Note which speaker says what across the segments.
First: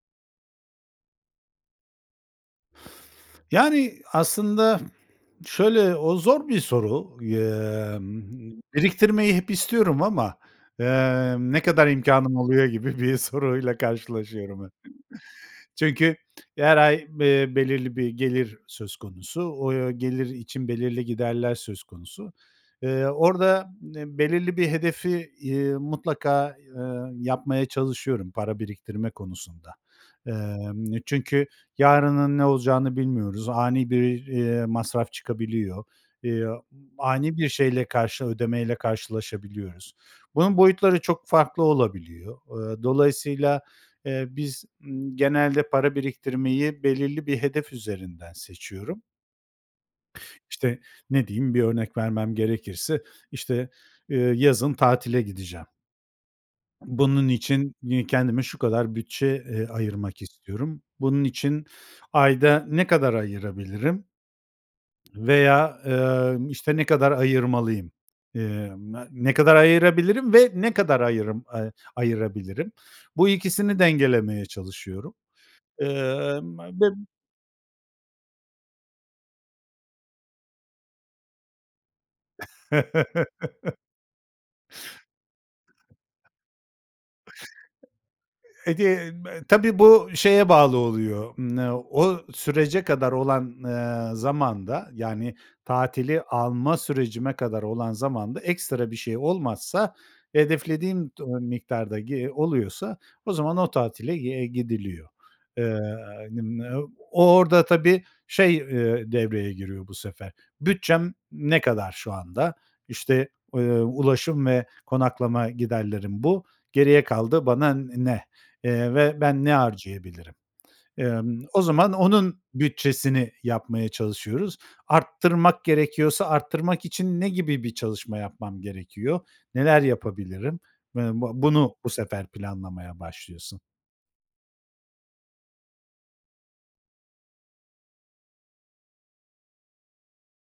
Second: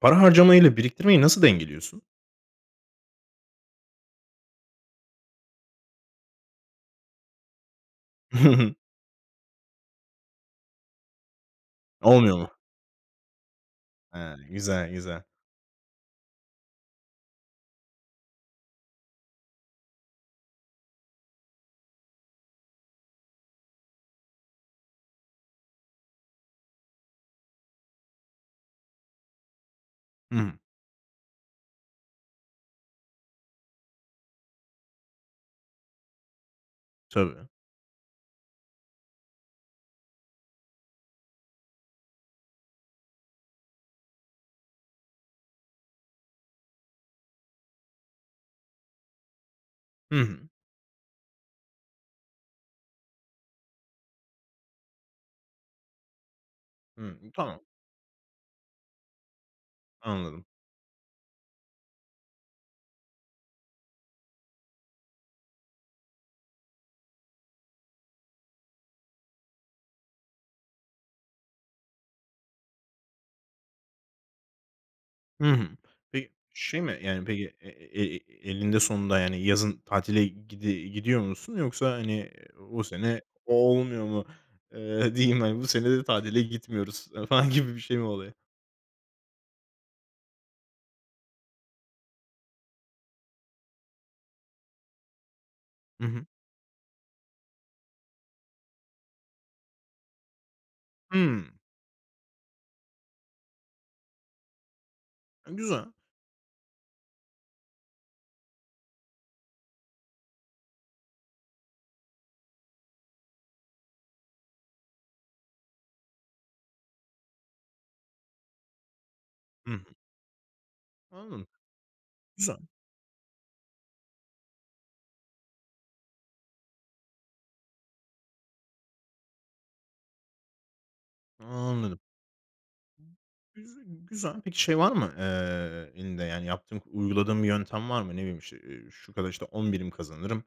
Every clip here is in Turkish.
Speaker 1: Para harcamayla biriktirmeyi nasıl dengeliyorsun?
Speaker 2: Yani, aslında şöyle, o zor bir soru. Eee, m m biriktirmeyi hep istiyorum ama, emm, "Ne kadar
Speaker 1: Olmuyor
Speaker 2: imkânım
Speaker 1: mu?
Speaker 2: oluyor?" gibi bir soruyla
Speaker 1: He.
Speaker 2: karşılaşıyorum hep.
Speaker 1: Güzel, güzel.
Speaker 2: Çünkü her ay, eee, belirli bir gelir söz konusu. O gelir için belirli giderler söz konusu. Eee, orada, em belirli bir hedefi, iii, mutlaka, eee, yapmaya çalışıyorum para biriktirme konusunda.
Speaker 1: Hımm.
Speaker 2: Emm, çünkü yarının ne olacağını bilmiyoruz. Ani bir, eee, masraf çıkabiliyor, eee, ani bir
Speaker 1: Tabii.
Speaker 2: şeyle, karşı ödemeyle karşılaşabiliyoruz. Bunun boyutları çok farklı olabiliyor. Eee, dolayısıyla, eee, biz, ımm, genelde para biriktirmeyi belirli bir hedef üzerinden seçiyorum
Speaker 1: Hı hı.
Speaker 2: işte, ne diyeyim, bir örnek vermem gerekirse, işte, eee, yazın tatile gideceğim. Bunun
Speaker 1: Hımm. Tamam.
Speaker 2: için, iii, kendime şu kadar bütçe, eee, ayırmak
Speaker 1: Anladım.
Speaker 2: istiyorum. Bunun için ayda ne kadar ayırabilirim veya, emm, işte ne kadar ayırmalıyım? Eee, me ne kadar ayırabilirim ve ne kadar ayırım eee, ayırabilirim? Bu ikisini dengelemeye çalışıyorum.
Speaker 1: Hı hı. Peki,
Speaker 2: Emm, ma
Speaker 1: şey mi,
Speaker 2: bim
Speaker 1: yani, peki, e e eninde sonunda, yani, yazın tatile, gidi gidiyor musun yoksa, hani, o sene olmuyor mu, eee, diyeyim, hani, "Bu sene de tatile gitmiyoruz." ı falan gibi bir şey mi oluyor?
Speaker 2: E gen me tabii, bu şeye bağlı oluyor, ımm, o sürece kadar olan, eee, zamanda, yani,
Speaker 1: Hı
Speaker 2: tatili
Speaker 1: hı.
Speaker 2: alma sürecime kadar olan zamanda ekstra bir şey olmazsa hedeflediğim [unintelligible]
Speaker 1: Hımm.
Speaker 2: miktarda, gi oluyorsa o zaman o tatile, eee, gidiliyor.
Speaker 1: E,
Speaker 2: Eee,
Speaker 1: güzel.
Speaker 2: n m o orada, tabii, şey, eee, devreye giriyor, bu sefer, "Bütçem ne kadar şu anda?" İşte, eee, ulaşım ve konaklama giderlerim, bu geriye kaldı bana, n ne, eee, ve, "Ben ne
Speaker 1: Hı hı.
Speaker 2: harcayabilirim?" Emm,
Speaker 1: Anladım.
Speaker 2: o zaman onun
Speaker 1: Güzel.
Speaker 2: bütçesini yapmaya çalışıyoruz. Arttırmak gerekiyorsa arttırmak için ne gibi bir çalışma yapmam gerekiyor? Neler yapabilirim? Eee, bu bunu, bu
Speaker 1: Anladım.
Speaker 2: sefer planlamaya başlıyorsun.
Speaker 1: Güzü güzel. Peki, şey, var mı, eee, elinde, yani, yaptığın, uyguladığın bir yöntem var mı? Ne bileyim, işte, eee, şu kadar, işte, 10 birim kazanırım.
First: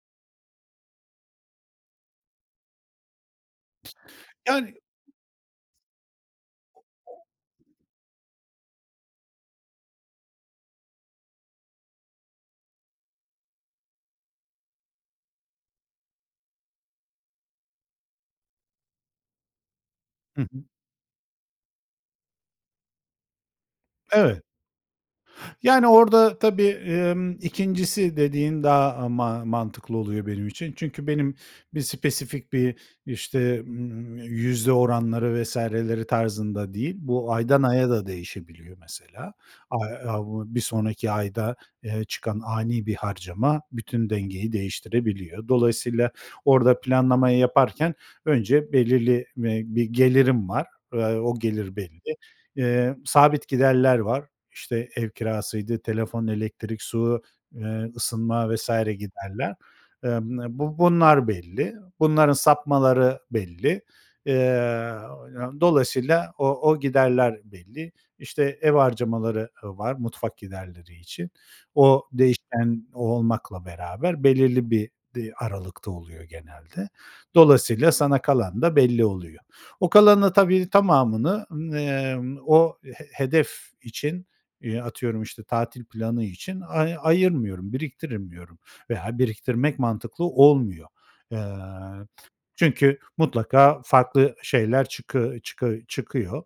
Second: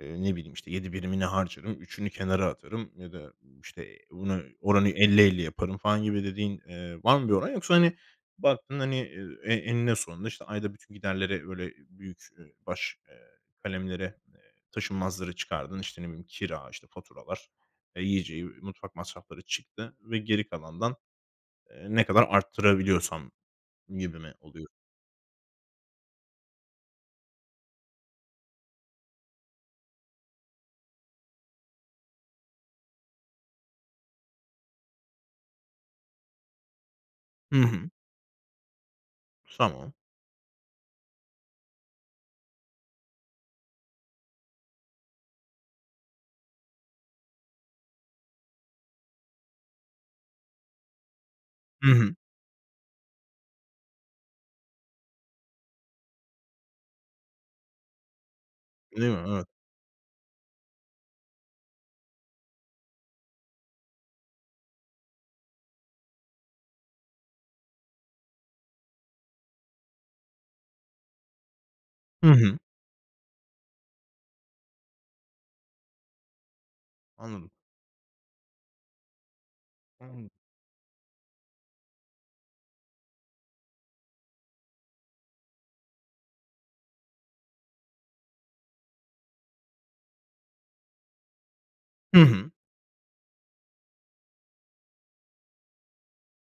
Speaker 1: Eee, ne bileyim, işte, 7 birimini harcarım, 3'ünü kenara atarım ya da, işte, bunu
Speaker 2: Yani
Speaker 1: oranı 50-50 yaparım, falan, gibi dediğin, eee, var mı bir oran yoksa, hani, baktığında, hani, eee, e eninde sonunda, işte, ayda bütün giderleri böyle büyük baş, eee, kalemlere, eee, taşınmazları çıkardın, işte, ne bileyim, kira, işte, faturalar, eee, yiyeceği, mutfak masrafları çıktı ve
Speaker 2: Hı
Speaker 1: geri
Speaker 2: hı.
Speaker 1: kalandan, eee, ne kadar artırabiliyorsam gibi mi
Speaker 2: Evet.
Speaker 1: oluyor?
Speaker 2: Yani, orada, tabii, emm, 2'ncisi dediğin daha ma mantıklı oluyor benim için. Çünkü benim bir spesifik, bir, işte, ımm, yüzde oranları vs.leri tarzında değil. Bu aydan
Speaker 1: Hı
Speaker 2: aya
Speaker 1: hı.
Speaker 2: da değişebiliyor mesela. A
Speaker 1: Tamam.
Speaker 2: a bu bir sonraki ayda, eee, çıkan ani bir harcama bütün dengeyi değiştirebiliyor. Dolayısıyla, orada planlamayı yaparken önce belirli, eee, bir gelirim var, eee, o gelir
Speaker 1: Hı hı.
Speaker 2: belli, eee, sabit giderler var. İşte, ev kirasıydı, telefon, elektrik, su, eee, ısınma, vs.
Speaker 1: Değil mi? Evet.
Speaker 2: giderler. Eee m bu bunlar belli. Bunların sapmaları belli. Eee, dolayısıyla o o giderler belli. İşte, ev harcamaları ı var mutfak giderleri için. O
Speaker 1: Hı hı.
Speaker 2: değişken olmakla beraber belirli bir di aralıkta oluyor genelde.
Speaker 1: Anladım.
Speaker 2: Dolayısıyla sana kalan da belli oluyor. O kalanın
Speaker 1: Anladım.
Speaker 2: da tabii, tamamını, ımm, eee, o, he hedef için, eee, atıyorum, işte, tatil planı için ay ayırmıyorum, biriktirmiyorum veya biriktirmek mantıklı olmuyor. Eee,
Speaker 1: Hı hı.
Speaker 2: çünkü mutlaka farklı şeyler çıkı çıkı çıkıyor.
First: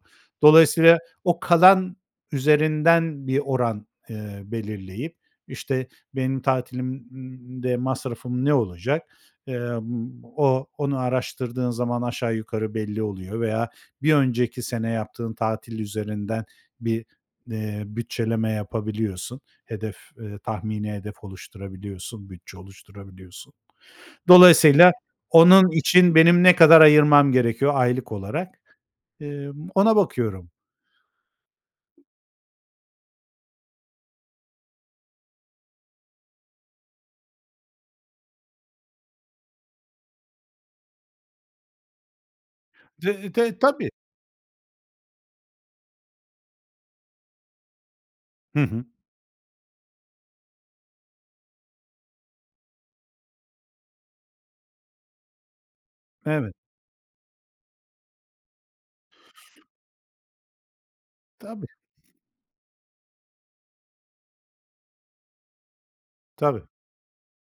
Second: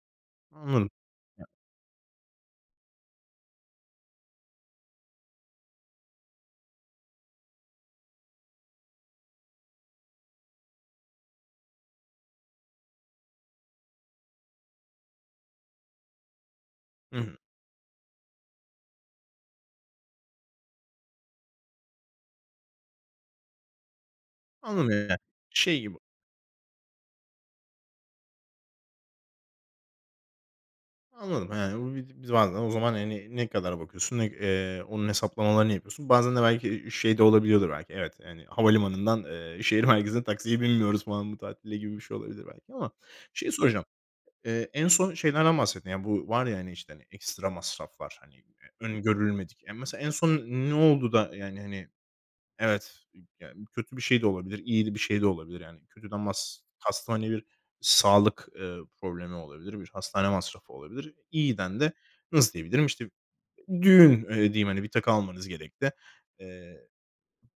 Speaker 1: Anladım.
Speaker 2: Dolayısıyla, o kalan üzerinden bir oran, eee, belirleyip, işte, benim tatilimde masrafım ne olacak? Eee, m o onu araştırdığın zaman aşağı yukarı belli oluyor veya bir önceki sene yaptığın tatil üzerinden bir,
Speaker 1: Hı hı.
Speaker 2: eee, bütçeleme yapabiliyorsun. Hedef, eee, tahmini hedef oluşturabiliyorsun, bütçe oluşturabiliyorsun. Dolayısıyla onun
Speaker 1: [unintelligible]
Speaker 2: için benim ne kadar ayırmam gerekiyor aylık olarak? Emm, ona bakıyorum.
Speaker 1: Anladım, yani, bu biz biz bazen o zaman, hani, ne kadara bakıyorsun, ne eee, onun hesaplamalarını yapıyorsun. Bazen de belki, iii, şey de olabiliyordur belki evet, hani, havalimanından, eee, şehir merkezine taksiye binmiyoruz falan bu tatilde, gibi bir şey olabilir belki ama
Speaker 2: De
Speaker 1: şeyi
Speaker 2: de
Speaker 1: soracağım.
Speaker 2: tabii.
Speaker 1: Eee, en son şeylerden bahsettin. Bu var ya, hani, işte, hani, ekstra masraflar, hani, eee,
Speaker 2: Hı hı.
Speaker 1: önü görülmedik. E, mesela en son ne oldu da yani, hani, evet yani, kötü bir şey de olabilir, iyi de bir şey de olabilir, yani, kötüden
Speaker 2: Evet.
Speaker 1: mas kastım, hani, bir sağlık, eee, problemi olabilir, bir hastane masrafı olabilir.
Speaker 2: Tabii.
Speaker 1: İyiden de nasıl diyebilirim, işte, düğün, eee, diyeyim, hani, bir takı almanız gerekti,
Speaker 2: Tabii.
Speaker 1: eee,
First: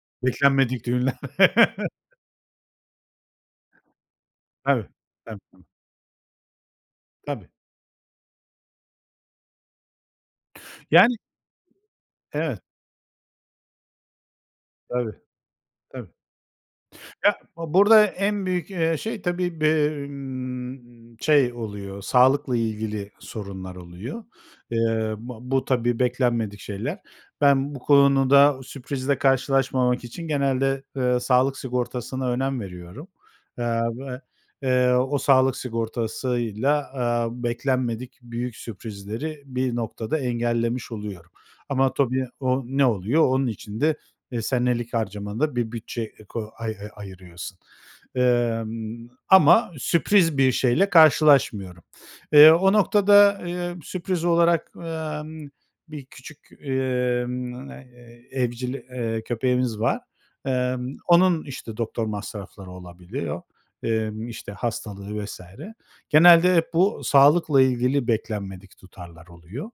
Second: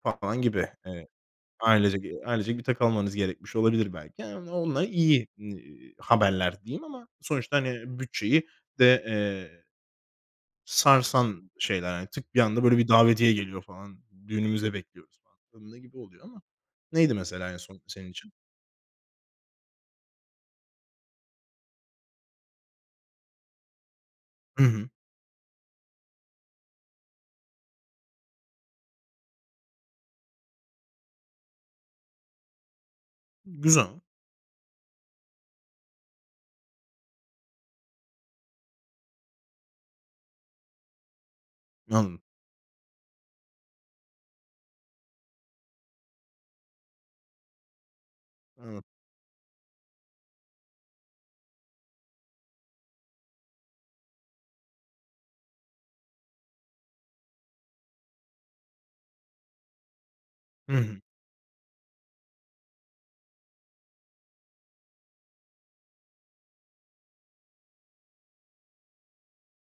Speaker 1: papağan gibi.
Speaker 2: Beklenmedik
Speaker 1: Evet,
Speaker 2: düğünler.
Speaker 1: ailecek, eee, ailecek bir takı almanız gerekmiş olabilir belki. Ha o onunla iyi,
Speaker 2: [unintelligible]
Speaker 1: iii, haberler diyeyim ama
Speaker 2: Tabii.
Speaker 1: sonuçta, hani, bütçeyi de, eee
Speaker 2: Yani
Speaker 1: sarsan şeyler, hani, tık, bir
Speaker 2: Evet.
Speaker 1: anda böyle bir davetiye geliyor, falan, "Düğünümüze
Speaker 2: Tabii.
Speaker 1: bekliyoruz." falan, [unintelligible] gibi
Speaker 2: Tabii.
Speaker 1: oluyor ama neydi mesela
Speaker 2: [unintelligible]
Speaker 1: en son
Speaker 2: Burada
Speaker 1: senin için?
Speaker 2: en büyük, eee, şey tabii, be ımm, şey oluyor, sağlıkla ilgili sorunlar oluyor.
Speaker 1: Hı hı.
Speaker 2: Eee, ba bu tabii, beklenmedik şeyler. Ben bu konuda sürprizle karşılaşmamak için genelde, eee, sağlık sigortasına önem veriyorum, eee,
Speaker 1: Güzel.
Speaker 2: ve, eee, o sağlık sigortasıyla, eee, beklenmedik büyük sürprizleri bir noktada engellemiş oluyorum. Ama
Speaker 1: Anladım.
Speaker 2: tabii o ne oluyor? Onun için de, eee, senelik harcamanda bir bütçe, eee, ko ay ay ayırıyorsun.
Speaker 1: Anladım.
Speaker 2: Emm, ama sürpriz bir şeyle karşılaşmıyorum. Eee, o noktada, eee, sürpriz olarak, emm, bir küçük, emm, eee, evcil, eee, köpeğimiz var.
Speaker 1: Hı
Speaker 2: Emm,
Speaker 1: hı.
Speaker 2: onun, işte, doktor masrafları olabiliyor, emm, işte, hastalığı vs. Genelde hep bu sağlıkla ilgili beklenmedik tutarlar oluyor.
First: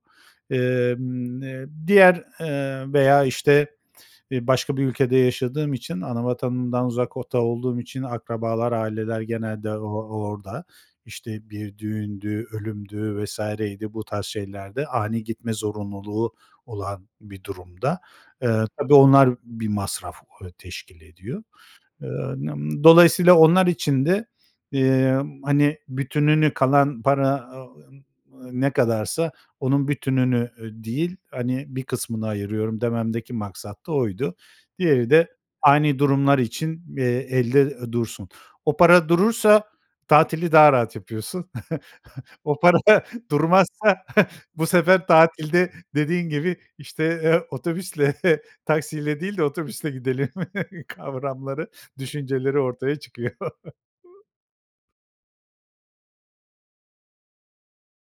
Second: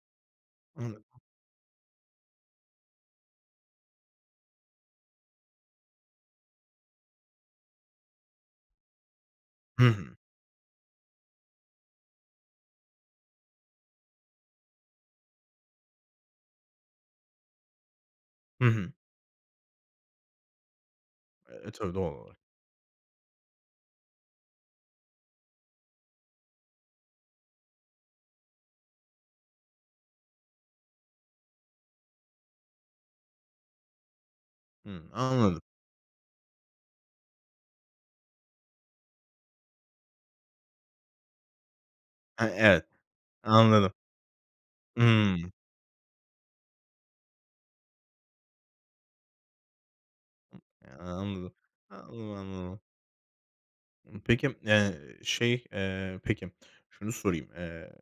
Speaker 1: Anladım.
Speaker 2: Emm, eee, diğer, eee, veya, işte, eee, başka bir ülkede yaşadığım için, ana vatanımdan uzakta olduğum için akrabalar, aileler genelde o
Speaker 1: Hı hı.
Speaker 2: o orada. İşte, bir düğündü, ölümdü, vs.ydi, bu tarz şeylerde ani gitme zorunluluğu olan bir durumda,
Speaker 1: Hı
Speaker 2: eee,
Speaker 1: hı.
Speaker 2: tabii, onlar bir masraf, eee, teşkil ediyor.
Speaker 1: E, tabii,
Speaker 2: Eee,
Speaker 1: doğal olarak.
Speaker 2: n m dolayısıyla onlar için de, eee, hani bütününü, kalan para, a o m ne kadarsa onun bütününü, eee, değil, hani, bir kısmını ayırıyorum dememdeki maksat da oydu. Diğeri
Speaker 1: Hımm.
Speaker 2: de
Speaker 1: Anladım.
Speaker 2: ani durumlar için, eee, elde dursun. O para durursa tatili daha rahat yapıyorsun.
Speaker 1: He,
Speaker 2: O para
Speaker 1: evet. Anladım.
Speaker 2: durmazsa bu sefer
Speaker 1: Hımm.
Speaker 2: tatilde dediğin gibi, işte, eee, otobüsle, taksiyle değil de otobüsle gidelim
Speaker 1: Anladım.
Speaker 2: kavramları, düşünceleri
Speaker 1: [unintelligible]
Speaker 2: ortaya çıkıyor.
Speaker 1: Imm, peki, eee, şey, eee, peki, şunu sorayım. Eee,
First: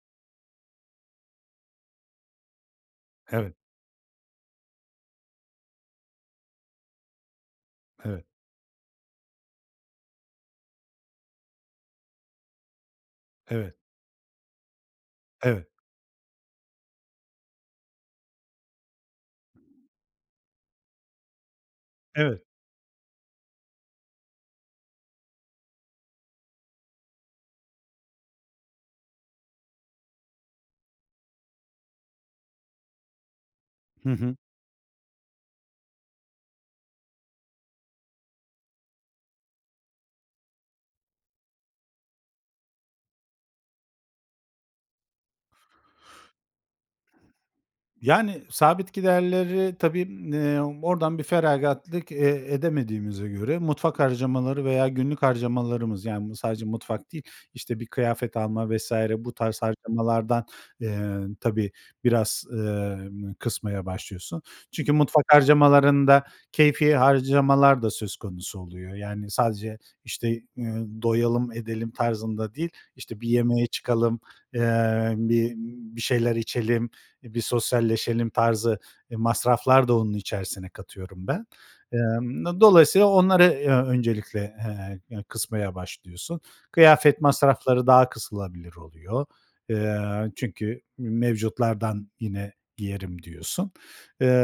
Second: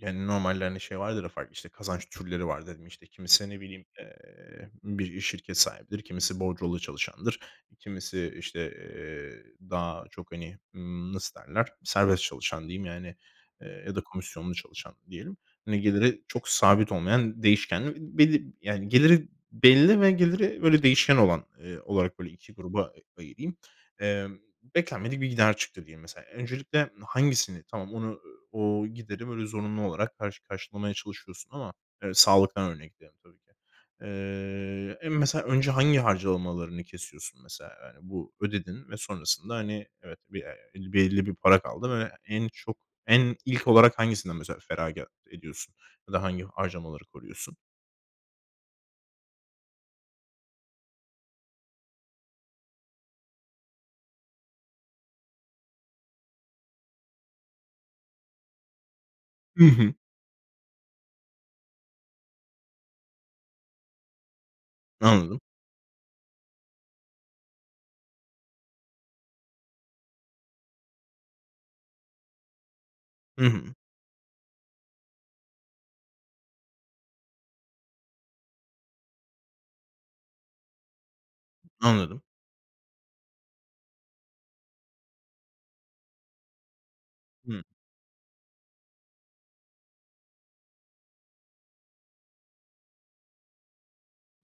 Speaker 1: yani, normalde, hani, şey vardır ya farklı, işte, kazanç türleri var dedin. İşte, kimisi,
Speaker 2: Evet.
Speaker 1: ne bileyim, eee, bir şirket sahibidir, kimisi bordrolu çalışandır.
Speaker 2: Evet.
Speaker 1: Kimisi, işte, eee, daha çok, hani, ımm, nasıl derler, serbest çalışan diyeyim yani,
Speaker 2: Evet.
Speaker 1: eee, ya da komisyonlu çalışan diyelim.
Speaker 2: Evet.
Speaker 1: Hani, geliri çok sabit olmayan değişkenli belli, yani, geliri belli ve geliri böyle değişken olan, eee, olarak böyle
Speaker 2: Evet.
Speaker 1: 2 gruba a ayırayım. Emm, beklenmedik bir gider çıktı diyelim mesela. Öncelikle hangisini tamam onu o gideri, böyle, zorunlu olarak karşı karşılamaya çalışıyorsun ama, eee, sağlıktan örnekleyelim tabii ki.
Speaker 2: Hı hı.
Speaker 1: Eee, en mesela önce hangi harcamalarını kesiyorsun mesela? Yani, bu ödedin ve sonrasında, hani, evet, be eee, belli bir para kaldı ve en çok, en ilk olarak hangisinden mesela feragat ediyorsun ya da hangi harcamaları koruyorsun?
Speaker 2: Yani, sabit giderleri, tabii, m eee, oradan bir feragatlık, eee, edemediğimize göre mutfak harcamaları veya günlük harcamalarımız, yani, m sadece mutfak değil, işte, bir kıyafet alma, vs. bu tarz
Speaker 1: Hı hı.
Speaker 2: harcamalardan, eee, tabii, biraz, emm, kısmaya başlıyorsun. Çünkü mutfak
Speaker 1: Anladım.
Speaker 2: harcamalarında keyfî harcamalar da söz konusu oluyor. Yani sadece, işte, eee, doyalım, edelim tarzında değil, işte, bir
Speaker 1: Hı
Speaker 2: yemeğe
Speaker 1: hı.
Speaker 2: çıkalım, eee, bir bir şeyler içelim, bir sosyalleşelim tarzı masraflar da onun içerisine katıyorum ben.
Speaker 1: Anladım.
Speaker 2: Emm, do dolayısıyla onları, eee, öncelikle, eee, eee, kısmaya başlıyorsun. Kıyafet
Speaker 1: Hımm.
Speaker 2: masrafları daha kısılabilir oluyor. Eee, çünkü m mevcutlardan yine giyerim diyorsun.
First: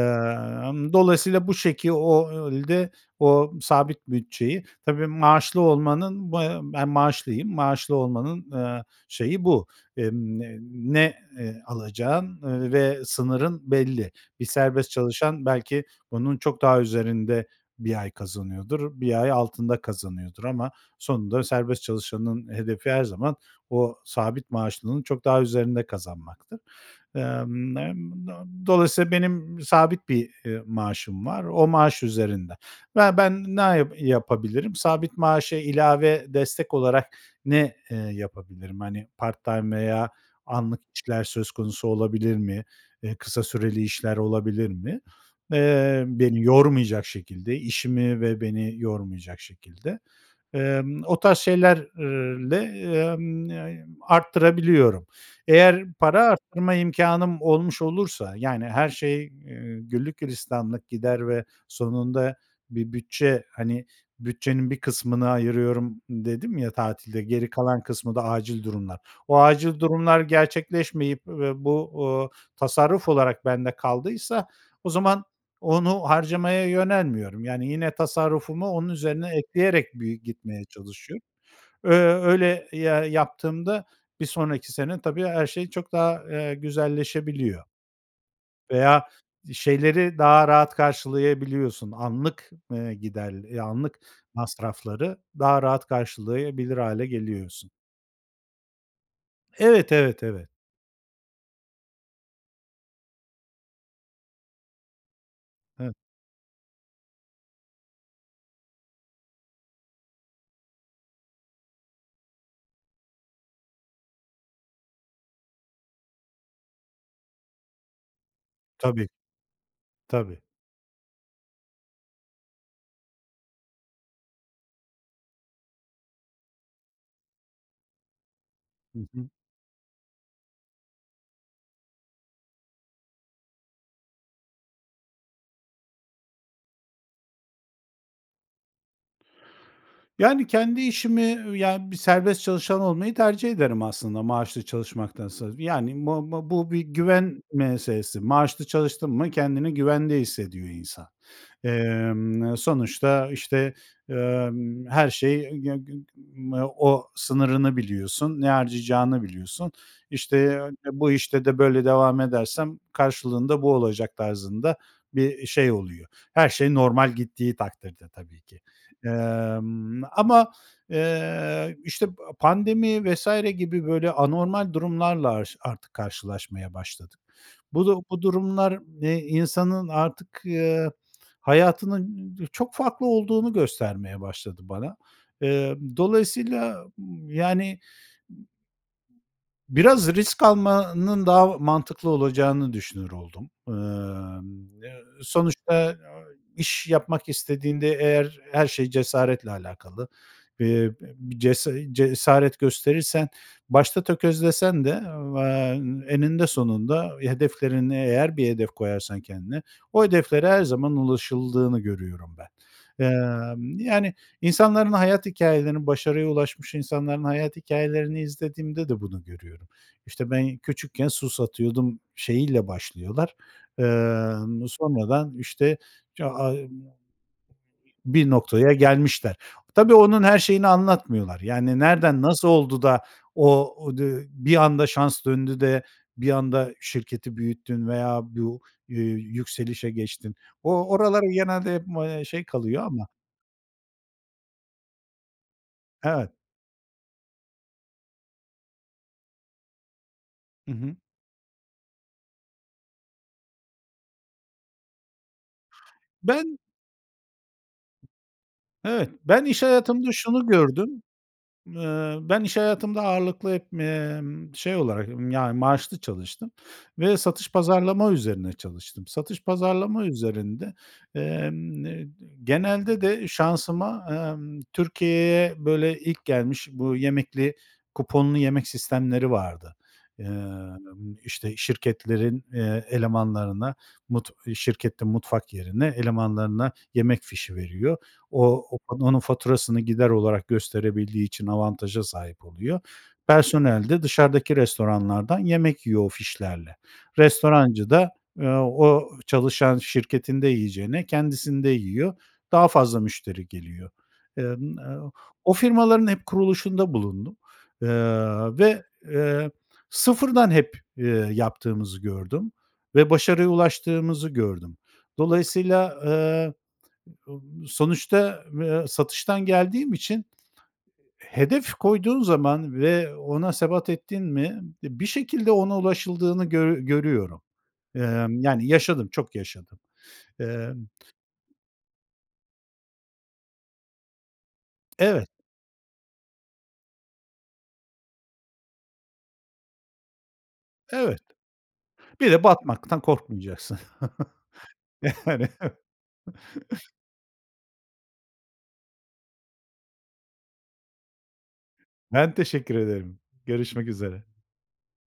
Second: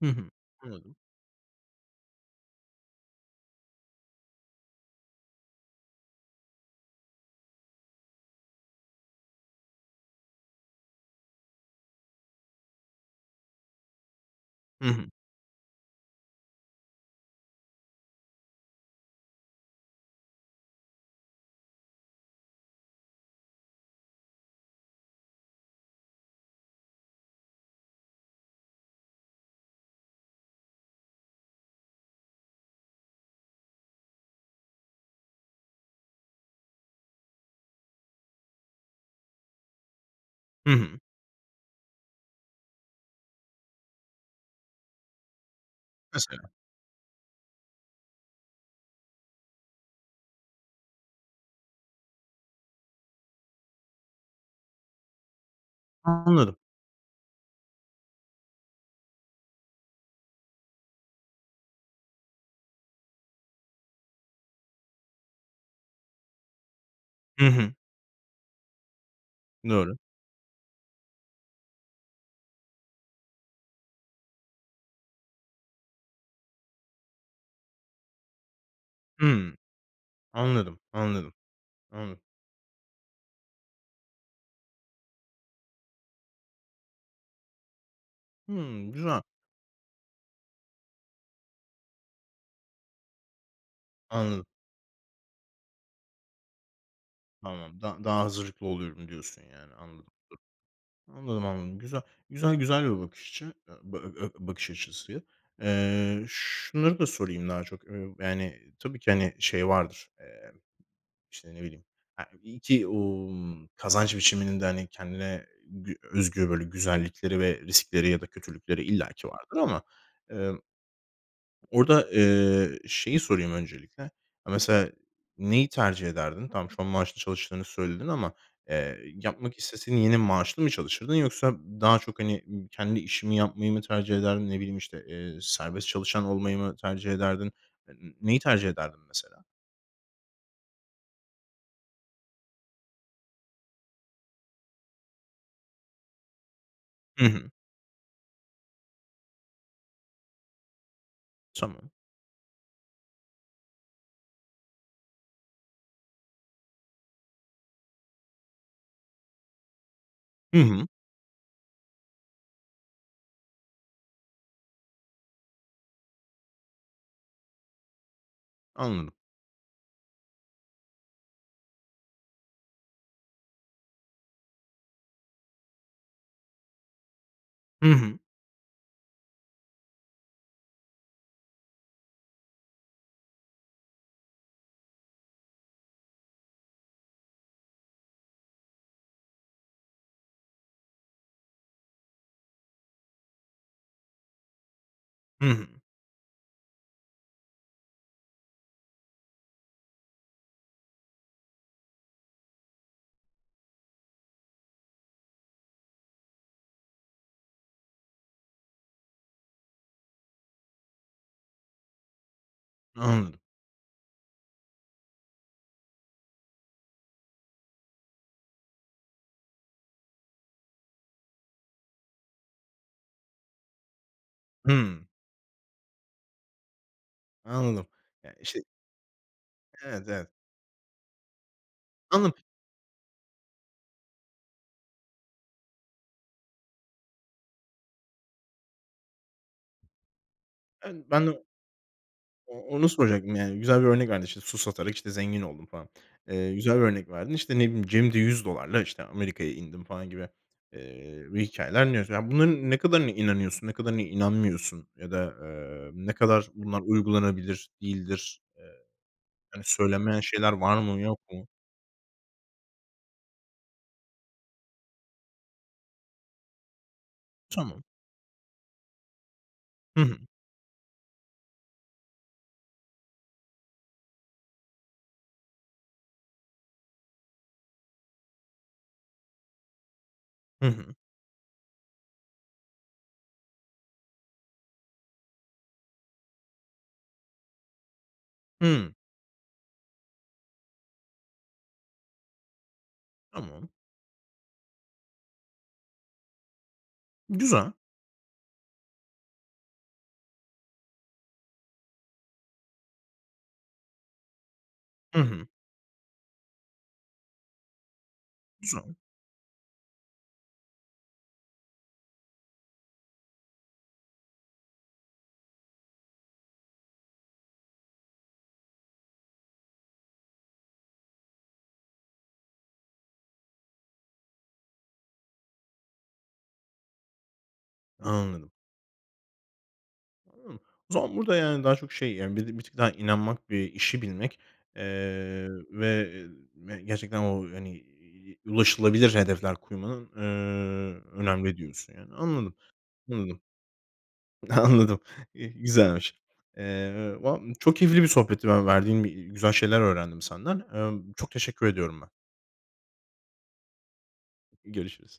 Speaker 1: Hı hı. Anladım.
Speaker 2: dolayısıyla bu şekil ol de, o sabit bütçeyi, tabii, maaşlı olmanın, b ben maaşlıyım, maaşlı olmanın, eee, şeyi bu. Emm, n ne, eee, alacağın, eee, ve sınırın belli. Bir
Speaker 1: Hı
Speaker 2: serbest
Speaker 1: hı.
Speaker 2: çalışan belki onun çok daha üzerinde 1 ay kazanıyordur, 1 ay altında kazanıyordur ama sonunda serbest çalışanın hedefi her zaman o sabit maaşlının çok daha üzerinde kazanmaktır. Emm, n do dolayısıyla benim sabit bir, eee, maaşım var o maaş üzerinde. Ya, ben ne ya yapabilirim? Sabit maaşa ilave destek olarak ne, eee, yapabilirim? Hani, part-time veya
Speaker 1: Hı
Speaker 2: anlık
Speaker 1: hı.
Speaker 2: işler söz konusu olabilir mi? Eee, kısa süreli işler olabilir mi, eee, beni
Speaker 1: Mesela.
Speaker 2: yormayacak şekilde, işimi ve beni yormayacak şekilde? Emm, o tarz şeylerle, emm, ne arttırabiliyorum? Eğer para
Speaker 1: Anladım.
Speaker 2: arttırma imkânım olmuş olursa, yani her şey, eee, güllük gülistanlık gider ve sonunda bir bütçe, hani bütçenin bir kısmını ayırıyorum dedim ya tatilde,
Speaker 1: Hı
Speaker 2: geri
Speaker 1: hı.
Speaker 2: kalan kısmı da acil durumlar. O acil
Speaker 1: Doğru.
Speaker 2: durumlar gerçekleşmeyip ve bu, ııı, tasarruf olarak bende kaldıysa o zaman onu harcamaya yönelmiyorum. Yani yine tasarrufumu onun üzerine
Speaker 1: Hımm.
Speaker 2: ekleyerek bir gitmeye
Speaker 1: Anladım,
Speaker 2: çalışıyorum.
Speaker 1: anladım,
Speaker 2: Eee,
Speaker 1: anladım.
Speaker 2: öyle, ya yaptığımda bir sonraki sene, tabii, her şey çok daha, eee, güzelleşebiliyor.
Speaker 1: Hımm.
Speaker 2: Veya
Speaker 1: Güzel.
Speaker 2: şeyleri daha rahat karşılayabiliyorsun anlık, eee, gider e anlık
Speaker 1: Anladım.
Speaker 2: masrafları daha rahat karşılayabilir hâle geliyorsun.
Speaker 1: Tamam. Da daha hazırlıklı oluyorum diyorsun, yani,
Speaker 2: Evet,
Speaker 1: anladım.
Speaker 2: evet, evet.
Speaker 1: Anladım, anladım, güzel. Güzel güzel bir bakış açı e b ö bakış açısı.
Speaker 2: Hı.
Speaker 1: Eee, şunları da sorayım daha çok, ııı, yani, tabii ki, hani, şey vardır, emm, işte, ne bileyim, e iyi ki, o m kazanç biçiminin de, hani, kendine gü özgü böyle güzellikleri ve riskleri ya da kötülükleri
Speaker 2: Tabii.
Speaker 1: illaki vardır ama,
Speaker 2: Tabii.
Speaker 1: emm orada, eee, şeyi sorayım öncelikle, e mesela, neyi tercih ederdin? Tamam, şu an maaşlı çalıştığını söyledin ama,
Speaker 2: Hı
Speaker 1: eee,
Speaker 2: hı.
Speaker 1: yapmak isteseydin yine maaşlı mı çalışırdın yoksa daha çok, hani, kendi işini yapmayı mı tercih ederdin? Ne bileyim, işte, eee, serbest çalışan olmayı mı tercih ederdin? N neyi tercih ederdin mesela?
Speaker 2: Yani, kendi işimi, ııı, ya bir serbest çalışan olmayı tercih ederim aslında maaşlı çalışmaktansa. Yani, bu bu bu, bir
Speaker 1: Hı
Speaker 2: güven
Speaker 1: hı.
Speaker 2: meselesi. Maaşlı çalıştın mı kendini güvende hissediyor insan.
Speaker 1: Tamam.
Speaker 2: Emm, sonuçta, işte, emm, her şey, g g g o sınırını biliyorsun, ne harcayacağını biliyorsun. İşte,
Speaker 1: Hı
Speaker 2: ı
Speaker 1: hı.
Speaker 2: bu işte de böyle devam edersem karşılığında bu olacak tarzında bir şey oluyor. Her şey normal gittiği takdirde tabii ki.
Speaker 1: Anladım.
Speaker 2: Emm, ama, eee, işte, pa pandemi vs. gibi böyle anormal durumlarla, aş artık karşılaşmaya başladık. Bu,
Speaker 1: Hı
Speaker 2: du
Speaker 1: hı.
Speaker 2: bu durumlar, eee, insanın artık, eee, hayatının, ı çok farklı olduğunu göstermeye başladı bana. Eee, dolayısıyla, yani biraz risk almanın daha o mantıklı olacağını düşünür oldum. Emm, e
Speaker 1: Hı hı.
Speaker 2: sonuçta, ı iş yapmak istediğinde eğer her şey cesaretle alakalı. Eee, bi bi cesa cesaret gösterirsen başta tökezlesen de, eee, eninde sonunda hedeflerini, eğer bir hedef koyarsan kendine, o hedeflere her zaman ulaşıldığını görüyorum ben.
Speaker 1: Anladım.
Speaker 2: Emm, yani, insanların hayat hikâyelerini, başarıya ulaşmış insanların hayat hikâyelerini izlediğimde de bunu görüyorum. İşte, ben küçükken su satıyordum şeyiyle başlıyorlar, emm,
Speaker 1: Hımm.
Speaker 2: sonradan, işte, [unintelligible]
Speaker 1: Anladım.
Speaker 2: bir
Speaker 1: Ya işte
Speaker 2: noktaya gelmişler. Tabii,
Speaker 1: Evet,
Speaker 2: onun
Speaker 1: evet.
Speaker 2: her şeyini anlatmıyorlar. Yani, nereden
Speaker 1: Anladım.
Speaker 2: nasıl oldu da o o di bir anda şans döndü de bir anda şirketi büyüttün veya bu, ııı, yükselişe geçtin? O
Speaker 1: Evet.
Speaker 2: oralar
Speaker 1: Ben de
Speaker 2: genelde hep, eee, şey
Speaker 1: o
Speaker 2: kalıyor
Speaker 1: onu
Speaker 2: ama
Speaker 1: soracaktım, yani, güzel bir örnek verdin, işte, "Su satarak, işte, zengin oldum." falan.
Speaker 2: Evet.
Speaker 1: Eee, güzel bir örnek verdin. İşte, ne bileyim, "Cebimde $100'la, işte, Amerika'ya indim." falan gibi,
Speaker 2: Hı hı.
Speaker 1: eee, hikâyeler dinliyorsun. Bunların ne kadarına inanıyorsun, ne kadarına inanmıyorsun ya da, eee, ne kadar
Speaker 2: Ben
Speaker 1: bunlar uygulanabilir değildir? Eee,
Speaker 2: Evet. Ben iş
Speaker 1: hani,
Speaker 2: hayatımda
Speaker 1: söylenmeyen
Speaker 2: şunu
Speaker 1: şeyler var mı
Speaker 2: gördüm,
Speaker 1: yok mu?
Speaker 2: eee, ben iş hayatımda ağırlıklı hep, emm, şey olarak, yani, maaşlı çalıştım ve satış
Speaker 1: Tamam.
Speaker 2: pazarlama üzerine çalıştım. Satış
Speaker 1: Hı
Speaker 2: pazarlama
Speaker 1: hı.
Speaker 2: üzerinde, emm, n genelde de şansıma, emm, Türkiye'ye böyle ilk gelmiş bu yemekli, kuponlu yemek sistemleri vardı.
Speaker 1: Hı hı.
Speaker 2: Emm, işte, şirketlerin, eee, elemanlarına, mut şirketin mutfak yerine elemanlarına yemek fişi veriyor. O o
Speaker 1: Hımm.
Speaker 2: onun faturasını gider olarak gösterebildiği için avantaja sahip oluyor.
Speaker 1: Tamam.
Speaker 2: Personel de dışarıdaki restoranlardan yemek yiyor o fişlerle.
Speaker 1: Güzel.
Speaker 2: Restorancı da, eee, o çalışan şirketinde yiyeceğine kendisinde yiyor. Daha fazla müşteri geliyor. Emm, o
Speaker 1: Hı hı.
Speaker 2: o firmaların hep kuruluşunda bulundum, eee, ve,
Speaker 1: Güzel.
Speaker 2: eee, sıfırdan hep, eee, yaptığımızı gördüm ve başarıya ulaştığımızı gördüm. Dolayısıyla, eee, ı sonuçta ı satıştan geldiğim için hedef koyduğun zaman ve ona sebat ettin mi bir şekilde ona ulaşıldığını gö görüyorum. Emm,
Speaker 1: Anladım.
Speaker 2: yani, yaşadım, çok yaşadım.
Speaker 1: Anladım.
Speaker 2: Emm
Speaker 1: O zaman burada, yani, daha çok, şey, yani, belli bir tık daha inanmak, bir işi bilmek, eee,
Speaker 2: Evet.
Speaker 1: ve, eee, ve gerçekten, o, hani, iii, ulaşılabilir hedefler koymanın, eee,
Speaker 2: Evet.
Speaker 1: önemli diyorsun, yani.
Speaker 2: Bir de
Speaker 1: Anladım,
Speaker 2: batmaktan
Speaker 1: anladım.
Speaker 2: korkmayacaksın.
Speaker 1: Anladım,
Speaker 2: Yani.
Speaker 1: güzelmiş. Eee, va çok keyifli bir sohbetti. Ben, verdiğin, iii, güzel şeyler öğrendim senden. Emm, çok teşekkür ediyorum ben.
Speaker 2: Ben teşekkür ederim. Görüşmek üzere.
Speaker 1: Görüşürüz.